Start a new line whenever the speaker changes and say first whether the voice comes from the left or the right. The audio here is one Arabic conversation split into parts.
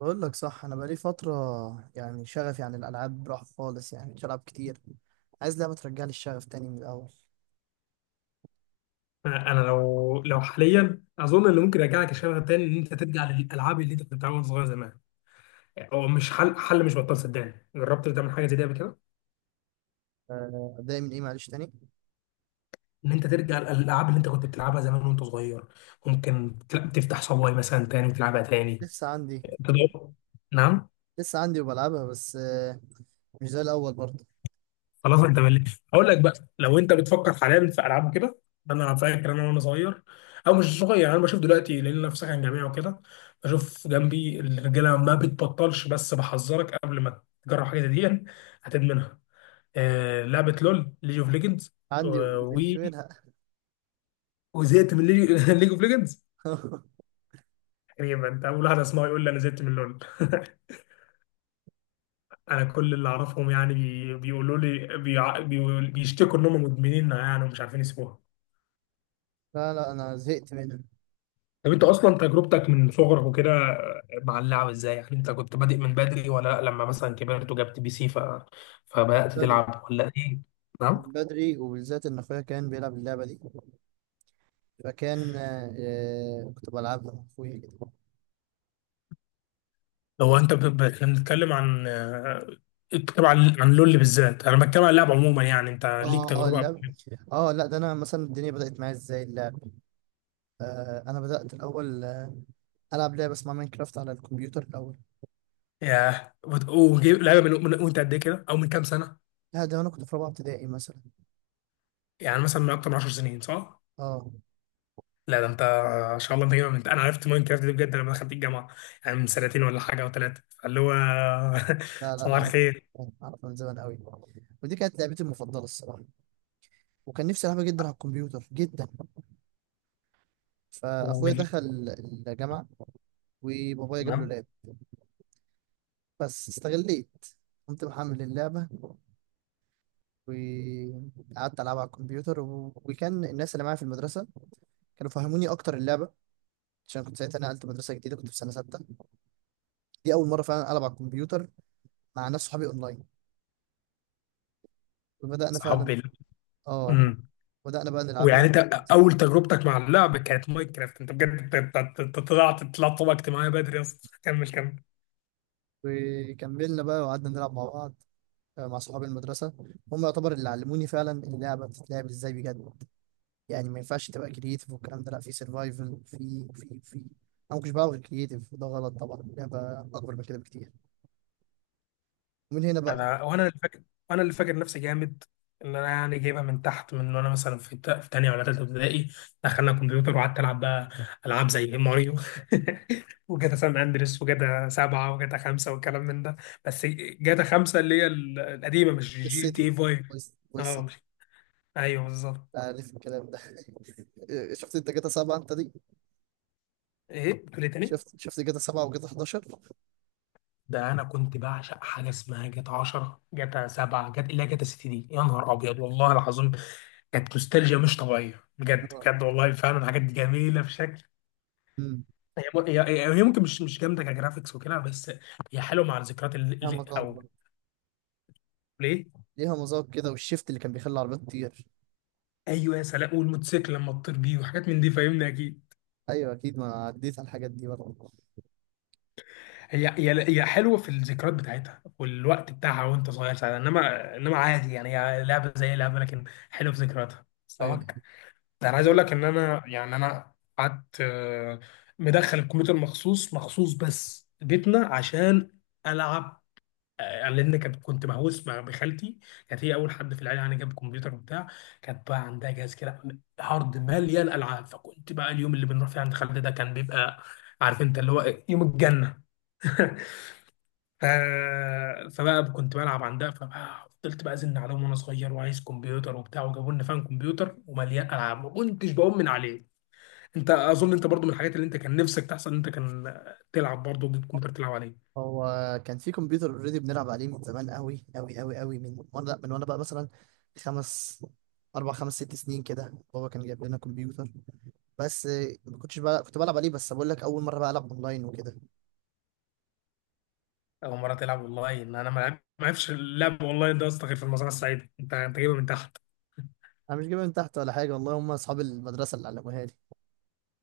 right: بقول لك صح، انا بقالي فتره يعني شغفي عن الالعاب راح خالص، يعني مش العب كتير. عايز لعبه ترجع لي الشغف تاني من الاول.
left: انا لو حاليا اظن اللي ممكن يرجعك الشغف تاني ان انت ترجع للالعاب اللي انت كنت بتلعبها وانت صغير زمان. هو مش حل مش بطال، صدقني. جربت تعمل حاجه زي دي قبل كده،
right: آه، ابدا من ايه معلش تاني.
left: ان انت ترجع للالعاب اللي انت كنت بتلعبها زمان وانت صغير. ممكن تفتح صواي مثلا تاني وتلعبها تاني.
right: لسه عندي.
left: تدور. نعم.
right: لسه عندي وبلعبها بس مش زي الاول برضه.
left: خلاص انت ملي. اقول لك بقى، لو انت بتفكر حاليا في العاب كده، انا فاكر انا وانا صغير، او مش صغير يعني انا بشوف دلوقتي لان انا في سكن جامعي وكده بشوف جنبي الرجاله ما بتبطلش، بس بحذرك قبل ما تجرب حاجه زي دي هتدمنها. آه، لعبه لول، ليج اوف ليجندز.
right: عندي
left: و
right: وزهقت منها.
left: وزهقت من ليج اوف ليجندز. تقريبا انت اول واحد اسمعه يقول لي انا زهقت من لول. انا كل اللي اعرفهم يعني بيقولوا لي بيشتكوا انهم مدمنينها يعني ومش عارفين يسيبوها.
right: لا لا، انا زهقت منها.
left: طب انت اصلا تجربتك من صغرك وكده مع اللعب ازاي؟ يعني انت كنت بادئ من بدري ولا لا؟ لما مثلا كبرت وجبت بي سي فبدأت
right: بدري،
left: تلعب ولا ايه؟ نعم.
right: من بدري وبالذات ان اخويا كان بيلعب اللعبه دي، فكان كنت بلعبها مع اخويا كده.
left: هو انت احنا بنتكلم عن، بنتكلم عن لول بالذات. انا بتكلم عن اللعب عموما، يعني انت ليك
right: اه اه
left: تجربه.
right: اللعبه. اه، لا ده انا مثلا الدنيا بدات معايا ازاي. انا بدات الاول، العب لعبه اسمها ماينكرافت على الكمبيوتر الاول.
left: ياه، لعبه وانت قد ايه كده او من كام سنه؟
right: لا، ده انا كنت في رابعه ابتدائي مثلا.
left: يعني مثلا من اكتر من 10 سنين، صح؟
right: اه.
left: لا ده انت، ان شاء الله انت جايبها انا عرفت ماين كرافت دي بجد لما دخلت الجامعه، يعني من سنتين ولا حاجه او ثلاثه، اللي هو
right: لا لا،
left: صباح
right: اعرف.
left: الخير.
right: اعرف من زمان قوي، ودي كانت لعبتي المفضله الصراحه، وكان نفسي العبها جدا على الكمبيوتر جدا. فاخويا
left: وال...
right: دخل الجامعه، وبابايا جاب له
left: تمام.
right: لاب، بس استغليت، قمت محمل اللعبه وقعدت العبها على الكمبيوتر و... وكان الناس اللي معايا في المدرسه كانوا فهموني اكتر اللعبه، عشان كنت ساعتها نقلت مدرسه جديده، كنت في سنه سته. دي اول مره فعلا العب على الكمبيوتر مع ناس صحابي اونلاين، وبدأنا فعلا.
left: صحاب
right: اه.
left: امم
right: بدأنا بقى
left: ويعني
right: نلعبها،
left: انت اول تجربتك مع اللعب كانت ماينكرافت؟ انت بجد؟ انت طلعت طبقة اجتماعية بدري يا اسطى، كمل كمل.
right: وكملنا بقى وقعدنا نلعب مع بعض، آه، مع صحاب المدرسة. هم يعتبر اللي علموني فعلا اللعبة بتتلعب ازاي بجد. يعني ما ينفعش تبقى كرييتيف والكلام ده، لا، في سرفايفل، في انا ما كنتش بعرف غير كرييتيف، وده غلط طبعا، اللعبة اكبر من كده بكتير. ومن هنا بقى.
left: انا وانا اللي فاكر، وانا اللي فاكر نفسي جامد، ان انا يعني جايبها من تحت، من وانا مثلا في في تانية ولا تالتة ابتدائي دخلنا كمبيوتر وقعدت العب بقى العاب زي ماريو. وجاتا سان اندريس وجاتا سبعة وجاتا خمسة والكلام من ده. بس جاتا خمسة اللي هي القديمة، مش جي تي إيه
right: السيتي
left: فايف. اه،
right: والسيتي.
left: مش، ايوه بالظبط.
right: عارف الكلام ده. شفت انت جاتا سبعة انت دي؟
left: ايه بتقول ايه تاني؟
right: شفت شفت جاتا سبعة وجاتا 11.
left: ده انا كنت بعشق حاجه اسمها جاتا 10، جاتا 7، جاتا اللي هي جاتا 6، دي يا نهار ابيض والله العظيم، كانت نوستالجيا مش طبيعيه بجد
right: اه.
left: بجد والله. فعلا الحاجات دي جميله بشكل.
right: أمم.
left: هي هي ممكن مش جامده كجرافيكس وكده، بس هي حلوه مع الذكريات
right: يا مطار،
left: او، ليه؟
right: ليها مذاق كده، والشيفت اللي كان بيخلي العربيات تطير.
left: ايوه، يا سلام، والموتوسيكل لما تطير بيه وحاجات من دي، فاهمني اكيد.
right: ايوه اكيد، ما عديت على الحاجات دي برضه.
left: هي حلوه في الذكريات بتاعتها والوقت بتاعها وانت صغير ساعتها، انما عادي يعني، هي لعبه زي لعبه، لكن حلوه في ذكرياتها.
right: ايوه دي.
left: ده انا عايز اقول
right: خلاص.
left: لك ان انا يعني انا قعدت، مدخل الكمبيوتر مخصوص مخصوص بس بيتنا عشان العب، لان كنت مهووس. مع بخالتي، كانت هي اول حد في العيله يعني جاب كمبيوتر وبتاع. كانت بقى عندها جهاز كده، هارد مليان العاب، فكنت بقى اليوم اللي بنروح فيه عند خالتي ده كان بيبقى، عارف انت اللي هو إيه، يوم الجنه. ف... فبقى كنت بلعب عندها، فبقى فضلت بقى ازن عليهم وانا صغير وعايز كمبيوتر وبتاع، وجابوا لنا فاهم كمبيوتر ومليان العاب، ما كنتش بقوم من عليه. انت اظن انت برضو من الحاجات اللي انت كان نفسك تحصل ان انت كان تلعب برضو ضد كمبيوتر تلعب عليه؟
right: هو كان في كمبيوتر اوريدي بنلعب عليه من زمان قوي قوي قوي قوي، من وانا لا، من وانا بقى مثلا خمس، اربع خمس ست سنين كده، بابا كان جايب لنا كمبيوتر. بس ما كنتش بقى كنت بلعب عليه، بس بقول لك اول مره بقى العب اونلاين وكده.
left: اول مره تلعب والله ان انا ما عرفش اللعب والله، ده يا اسطى غير في المزرعه السعيده. انت جايبها من تحت.
right: انا مش جايبها من تحت ولا حاجه والله، هم اصحاب المدرسه اللي علموها لي.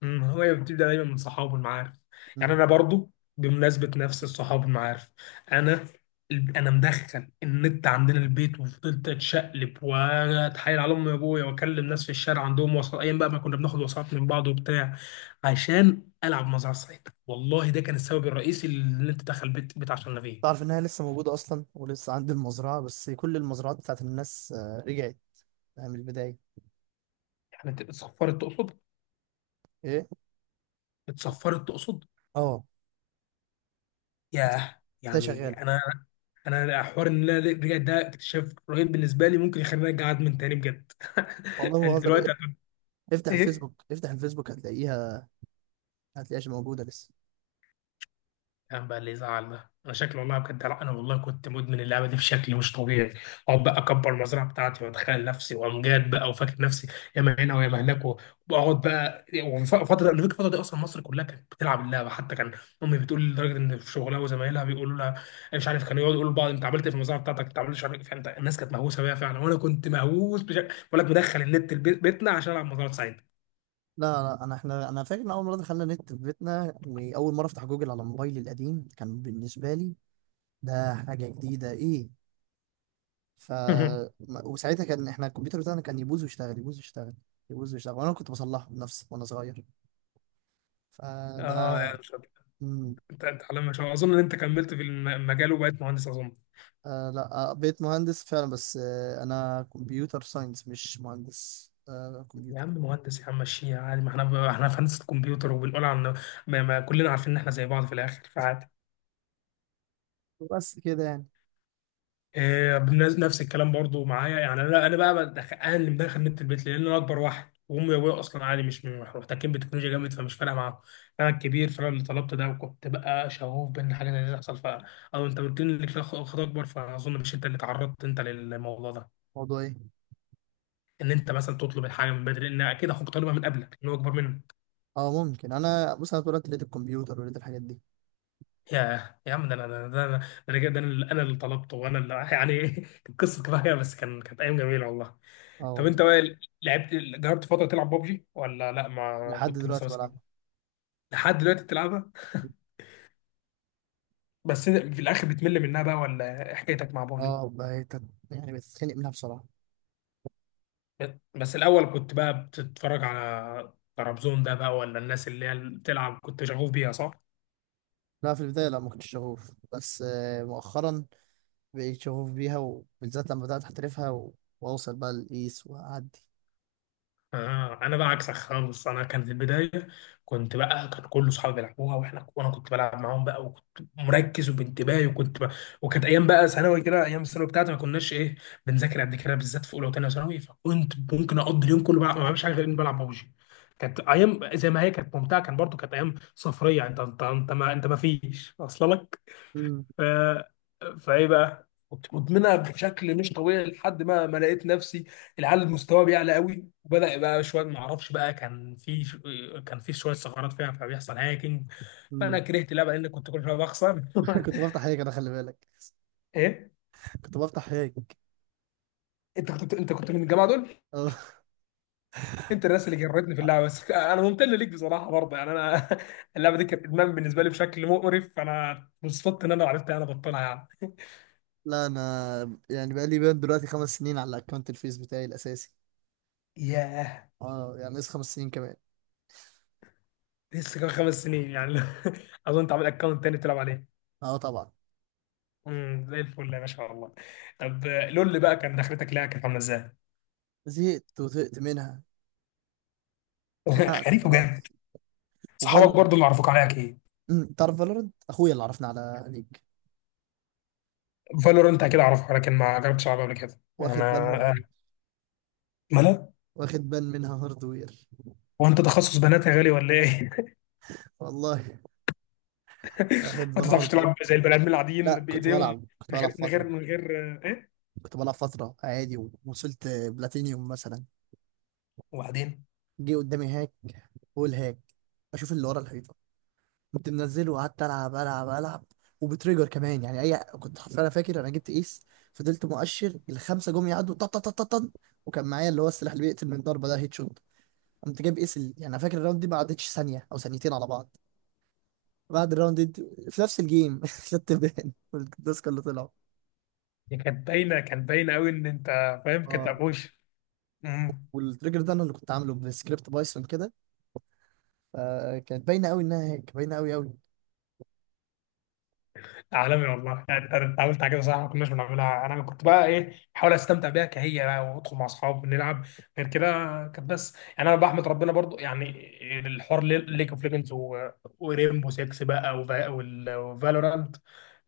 left: هو بتبدأ دايما من صحابه المعارف. يعني
right: مم.
left: انا برضو بمناسبة نفس الصحاب المعارف، انا انا مدخل النت عندنا البيت وفضلت اتشقلب واتحايل على امي وابويا واكلم ناس في الشارع عندهم، وسط ايام بقى ما كنا بناخد وسط من بعض وبتاع، عشان العب مزرعة السعيدة. والله ده كان السبب الرئيسي اللي انت دخل بيت بيت عشان فيه.
right: تعرف انها لسه موجوده اصلا، ولسه عندي المزرعه، بس كل المزرعات بتاعت الناس، آه، رجعت يعني من البدايه.
left: يعني اتصفرت تقصد؟
right: ايه.
left: اتصفرت تقصد.
right: اه.
left: ياه
right: لسه
left: يعني
right: شغاله.
left: انا، انا حوار ان انا رجعت ده اكتشاف رهيب بالنسبه لي، ممكن يخليني ارجع ادمن تاني بجد.
right: والله ما
left: انت
right: بهزر،
left: دلوقتي
right: افتح
left: ايه
right: الفيسبوك افتح الفيسبوك هتلاقيها. هتلاقيهاش موجوده لسه.
left: كان بقى اللي يزعل، ده انا شكلي والله بجد. لا انا والله كنت مدمن اللعبه دي بشكل مش طبيعي، اقعد بقى اكبر المزرعه بتاعتي واتخيل نفسي وامجاد بقى، وفاكر نفسي ياما هنا وياما هناك. واقعد بقى، وفتره انا فاكر الفتره دي اصلا مصر كلها كانت بتلعب اللعبه، حتى كان امي بتقول لي لدرجه ان في شغلها وزمايلها بيقولوا لها، مش عارف، كانوا يقعدوا يقولوا لبعض انت عملت إيه في المزرعه بتاعتك، انت عملت مش عارف إيه. فانت الناس كانت مهووسه بيها فعلا، وانا كنت مهووس بشكل بقول لك، مدخل النت بيتنا عشان العب مزرعه سعيد.
right: لا لا، انا فاكر ان اول مره دخلنا نت في بيتنا، واول مره افتح جوجل على موبايلي القديم كان بالنسبه لي ده حاجه جديده، ايه. ف ما- وساعتها كان احنا الكمبيوتر بتاعنا كان يبوظ ويشتغل يبوظ ويشتغل يبوظ ويشتغل، وانا كنت بصلحه بنفسي وانا صغير.
left: اه
right: فده.
left: لا، مش عارف.
right: مم.
left: انت على ما شاء الله اظن ان انت كملت في المجال وبقيت مهندس اظن.
right: آه، لا بقيت مهندس فعلا، بس انا كمبيوتر ساينس، مش مهندس
left: يا
right: كمبيوتر.
left: عم مهندس، يا عم مشيها عادي، ما احنا في هندسه كمبيوتر وبنقول عن، ما كلنا عارفين ان احنا زي بعض في الاخر، فعادي.
right: بس كده يعني.
left: إيه، نفس الكلام برضو معايا، يعني انا اللي مدخل نت البيت، لان انا اكبر واحد، وامي وابويا اصلا عادي مش مش محتكين بالتكنولوجيا جامد، فمش فارقه معاهم. انا الكبير، فانا اللي طلبت ده، وكنت بقى شغوف بان حاجه زي دي تحصل. ف، او انت قلت لي انك، لا اخت اكبر، فاظن مش انت اللي تعرضت انت للموضوع ده،
right: موضوع إيه؟
left: ان انت مثلا تطلب الحاجه من بدري، لان اكيد اخوك طالبها من قبلك ان هو اكبر منك.
right: اه ممكن. انا بص، انا طول الوقت لقيت الكمبيوتر ولقيت الحاجات دي.
left: يا عم، ده انا ده انا ده انا ده انا أنا اللي طلبته، وانا اللي يعني القصه كفايه، بس كان كانت ايام جميله والله.
right: اه
left: طب
right: والله.
left: انت بقى، لعبت جربت فتره تلعب بابجي ولا لا؟ ما
right: لحد
left: كنت لسه
right: دلوقتي
left: مثلا،
right: بلعبها.
left: لحد دلوقتي بتلعبها؟ بس إنت في الاخر بتمل منها بقى ولا إيه حكايتك مع بابجي؟
right: اه، بقيت يعني بتتخنق منها بصراحه.
left: بس الاول كنت بقى بتتفرج على ترابزون ده بقى، ولا الناس اللي بتلعب كنت شغوف بيها، صح؟
right: لا، في البدايه لا ما كنتش شغوف، بس مؤخرا بقيت شغوف بيها، وبالذات لما بدات احترفها و... واوصل بقى للقيس واعدي.
left: آه، انا بقى عكسك خالص، انا كان في البدايه كنت بقى، كان كل اصحابي بيلعبوها، وانا كنت بلعب معاهم بقى، وكنت مركز وبانتباهي وكنت بقى، وكانت ايام بقى ثانوي كده. ايام الثانوي بتاعتي ما كناش ايه، بنذاكر قد كده، بالذات في اولى وثانيه ثانوي، فكنت ممكن اقضي اليوم كله بقى ما بعملش حاجه غير اني بلعب ببجي. كانت ايام زي ما هي، كانت ممتعه، كان برضو كانت ايام صفريه، انت ما فيش واصله لك.
right: مم،
left: ف... فايه بقى كنت مدمنها بشكل مش طبيعي، لحد ما لقيت نفسي، العيال مستواه بيعلى قوي، وبدا يبقى شويه ما اعرفش بقى، كان في شويه ثغرات فيها، فبيحصل هاكينج.
right: مم.
left: فانا كرهت اللعبه لان كنت كل شويه بخسر.
right: كنت بفتح هيك انا خلي بالك.
left: ايه؟
right: كنت بفتح هيك.
left: انت كنت من الجماعه دول.
right: اه.
left: انت الناس اللي جرتني في اللعبه، بس انا ممتن ليك بصراحه برضه، يعني انا اللعبه دي كانت ادمان بالنسبه لي بشكل مقرف، فانا انبسطت ان انا عرفت انا بطلها يعني.
right: لا انا يعني بقى لي بين دلوقتي خمس سنين على الاكونت الفيس بتاعي الاساسي.
left: ياه،
right: اه، يعني لسه خمس سنين كمان.
left: لسه كمان خمس سنين يعني. اظن تعمل اكونت تاني تلعب عليه.
right: اه طبعا.
left: زي الفل يا باشا والله. طب لول بقى كان دخلتك لها كانت عامله ازاي؟
right: زهقت وزهقت منها. اتخنقت
left: غريب وجامد.
right: خلاص.
left: صحابك برضو
right: وفالورنت.
left: اللي عرفوك عليها ايه؟
right: امم، تعرف فالورنت، اخويا اللي عرفنا على ليج.
left: فالورنت اكيد اعرفها، لكن ما جربتش العبها قبل كده
right: واخد بان
left: انا. آه،
right: هاردوير.
left: مالها؟
right: واخد بان منها هاردوير.
left: هو انت تخصص بنات يا غالي ولا ايه؟
right: والله. واخد
left: ما
right: بان
left: تعرفش
right: هاردوير.
left: تلعب زي البني ادمين العاديين
right: لا، كنت
left: بايديهم،
right: بلعب كنت
left: من
right: بلعب
left: غير من
right: فترة.
left: غير من غير ايه؟
right: كنت بلعب فترة عادي، ووصلت بلاتينيوم مثلا.
left: وبعدين
right: جه قدامي هاك. بقول هاك. اشوف اللي ورا الحيطة. كنت منزله وقعدت العب العب العب. وبتريجر كمان يعني، اي، كنت حرفيا، انا فاكر انا جبت ايس. فضلت مؤشر الخمسة جم يعدوا، طن طن طن طن طن، وكان معايا اللي هو السلاح اللي بيقتل من ضربة، ده هيد شوت. قمت جايب ايس يعني انا فاكر الراوند دي ما عدتش ثانية او ثانيتين على بعض. بعد الراوند دي، في نفس الجيم، خدت بالي، والديسك اللي طلعوا،
left: دي كانت باينه قوي ان انت فاهم، كانت
right: اه،
left: ابوش
right: والتريجر ده انا اللي كنت عامله بسكريبت بايثون كده، فكانت باينه قوي انها هيك، باينه قوي قوي.
left: عالمي والله. يعني انت عملت حاجه صح ما كناش بنعملها. انا كنت بقى ايه، بحاول استمتع بيها كهي بقى، وادخل مع اصحاب ونلعب، غير كده كانت بس. يعني انا بحمد ربنا برضو، يعني الحوار ليج اوف ليجندز وريمبو 6 بقى وفالورانت،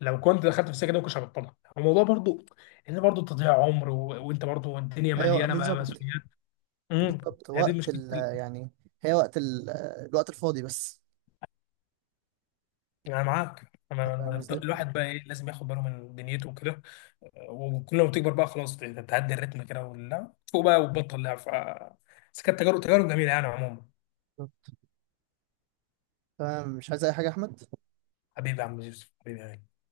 left: لو كنت دخلت في السكه دي ما كنتش هبطلها. الموضوع برضو ان برضو تضييع عمر، وانت برضو الدنيا
right: ايوه
left: مليانه
right: بالظبط.
left: مسؤوليات. امم
right: بالظبط،
left: هي دي
right: وقت
left: مشكله
right: ال يعني، هي وقت ال الوقت الفاضي بس.
left: انا معاك،
right: فاهم قصدي؟
left: الواحد بقى ايه، لازم ياخد باله من دنيته وكده. وكل ما تكبر بقى خلاص تتعدي الريتم كده، ولا تفوق بقى وتبطل لعب. ف، بس كانت تجارب جميله يعني عموما.
right: فاهم، مش عايز اي حاجه يا احمد؟
left: حبيبي يا عم يوسف، حبيبي يعني.